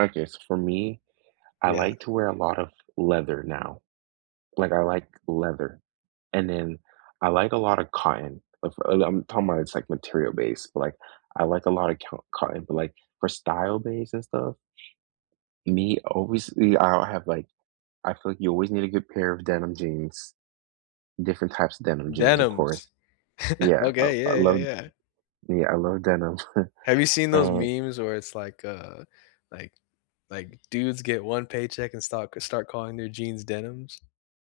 Okay, so, for me, I Yeah. like to wear a lot of leather now. Like, I like leather. And then, I like a lotta cotton, if I I'm talking about it's, like, material-based, but, like, I like a lot of cyo cotton, but, like, for style-based, and stuff Me, obviously I don't have, like I feel like you always need a good pair of denim jeans different types of denim jeans, of course. Denims. Yeah. Oh, Okay, I yeah, yeah, love yeah. Yeah, I love denim. Have you seen those And meme's where it's, like, uh like like, dudes get 1 paycheck and stop c start calling their jeans "Denims"?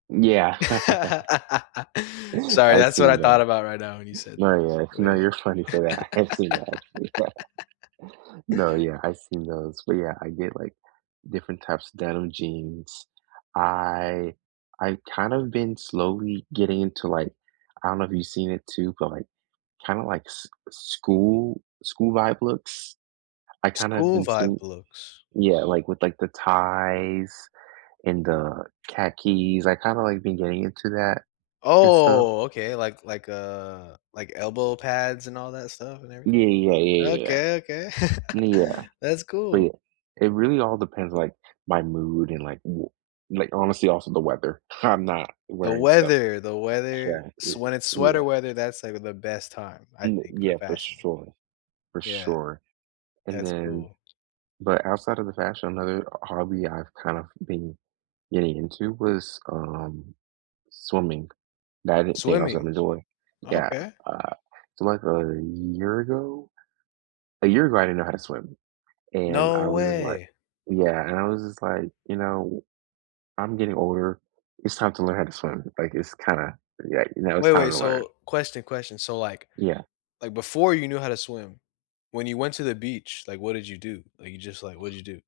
Yeah. Sorry, I've that's what I seen thought that. about right now when you said No, yeah Oh, no, yeah. you're funny for that, I've seen that actually. No, yeah, I've seen those, but, yeah, I get, like, different types of denim jeans. I I kind of been slowly getting into, like I don't know if you've seen it too, but, like, kinda like s school school-vibe looks? I kinda have been seeing School-vibe looks? Yeah, like, with, like, the ties and the khakis. I kinda, like, been getting into that, and stuff. Oh! Okay, like like, uh like elbow pads, and all that stuff, and Yeah, everything? yeah, yeah, yeah, yeah, yeah, Okay, okay. ni yeah, That's but, cool. yeah, it really all depends, like, my mood and, like w like, honestly, also the weather, I'm not The wearing stuff weather! The weather Yeah, y s when it's yeah. sweater weather, that's, like, the best time, I Y think, for yeah, for fashion. sure. For Yeah. sure. And That's then cool. but, outside of the fashion, another o hobby I've, kind of been getting into was, um, swimming. That, I didn't think I was Swimming? gonna enjoy. Yeah, Okay. uh, so, like, a year ago? A year ago, I didn't know how to swim, and, I No was just like way. Yeah. And I was just like, "You know, I'm getting older, it's time to learn how to swim." Like, it's kinda yeah, you know, it's Wait, time wait, to learn. so question, question, so, like Yeah. like, before you knew how to swim, when you went to the beach, like, what did you do? Like, you just, like what'd you do?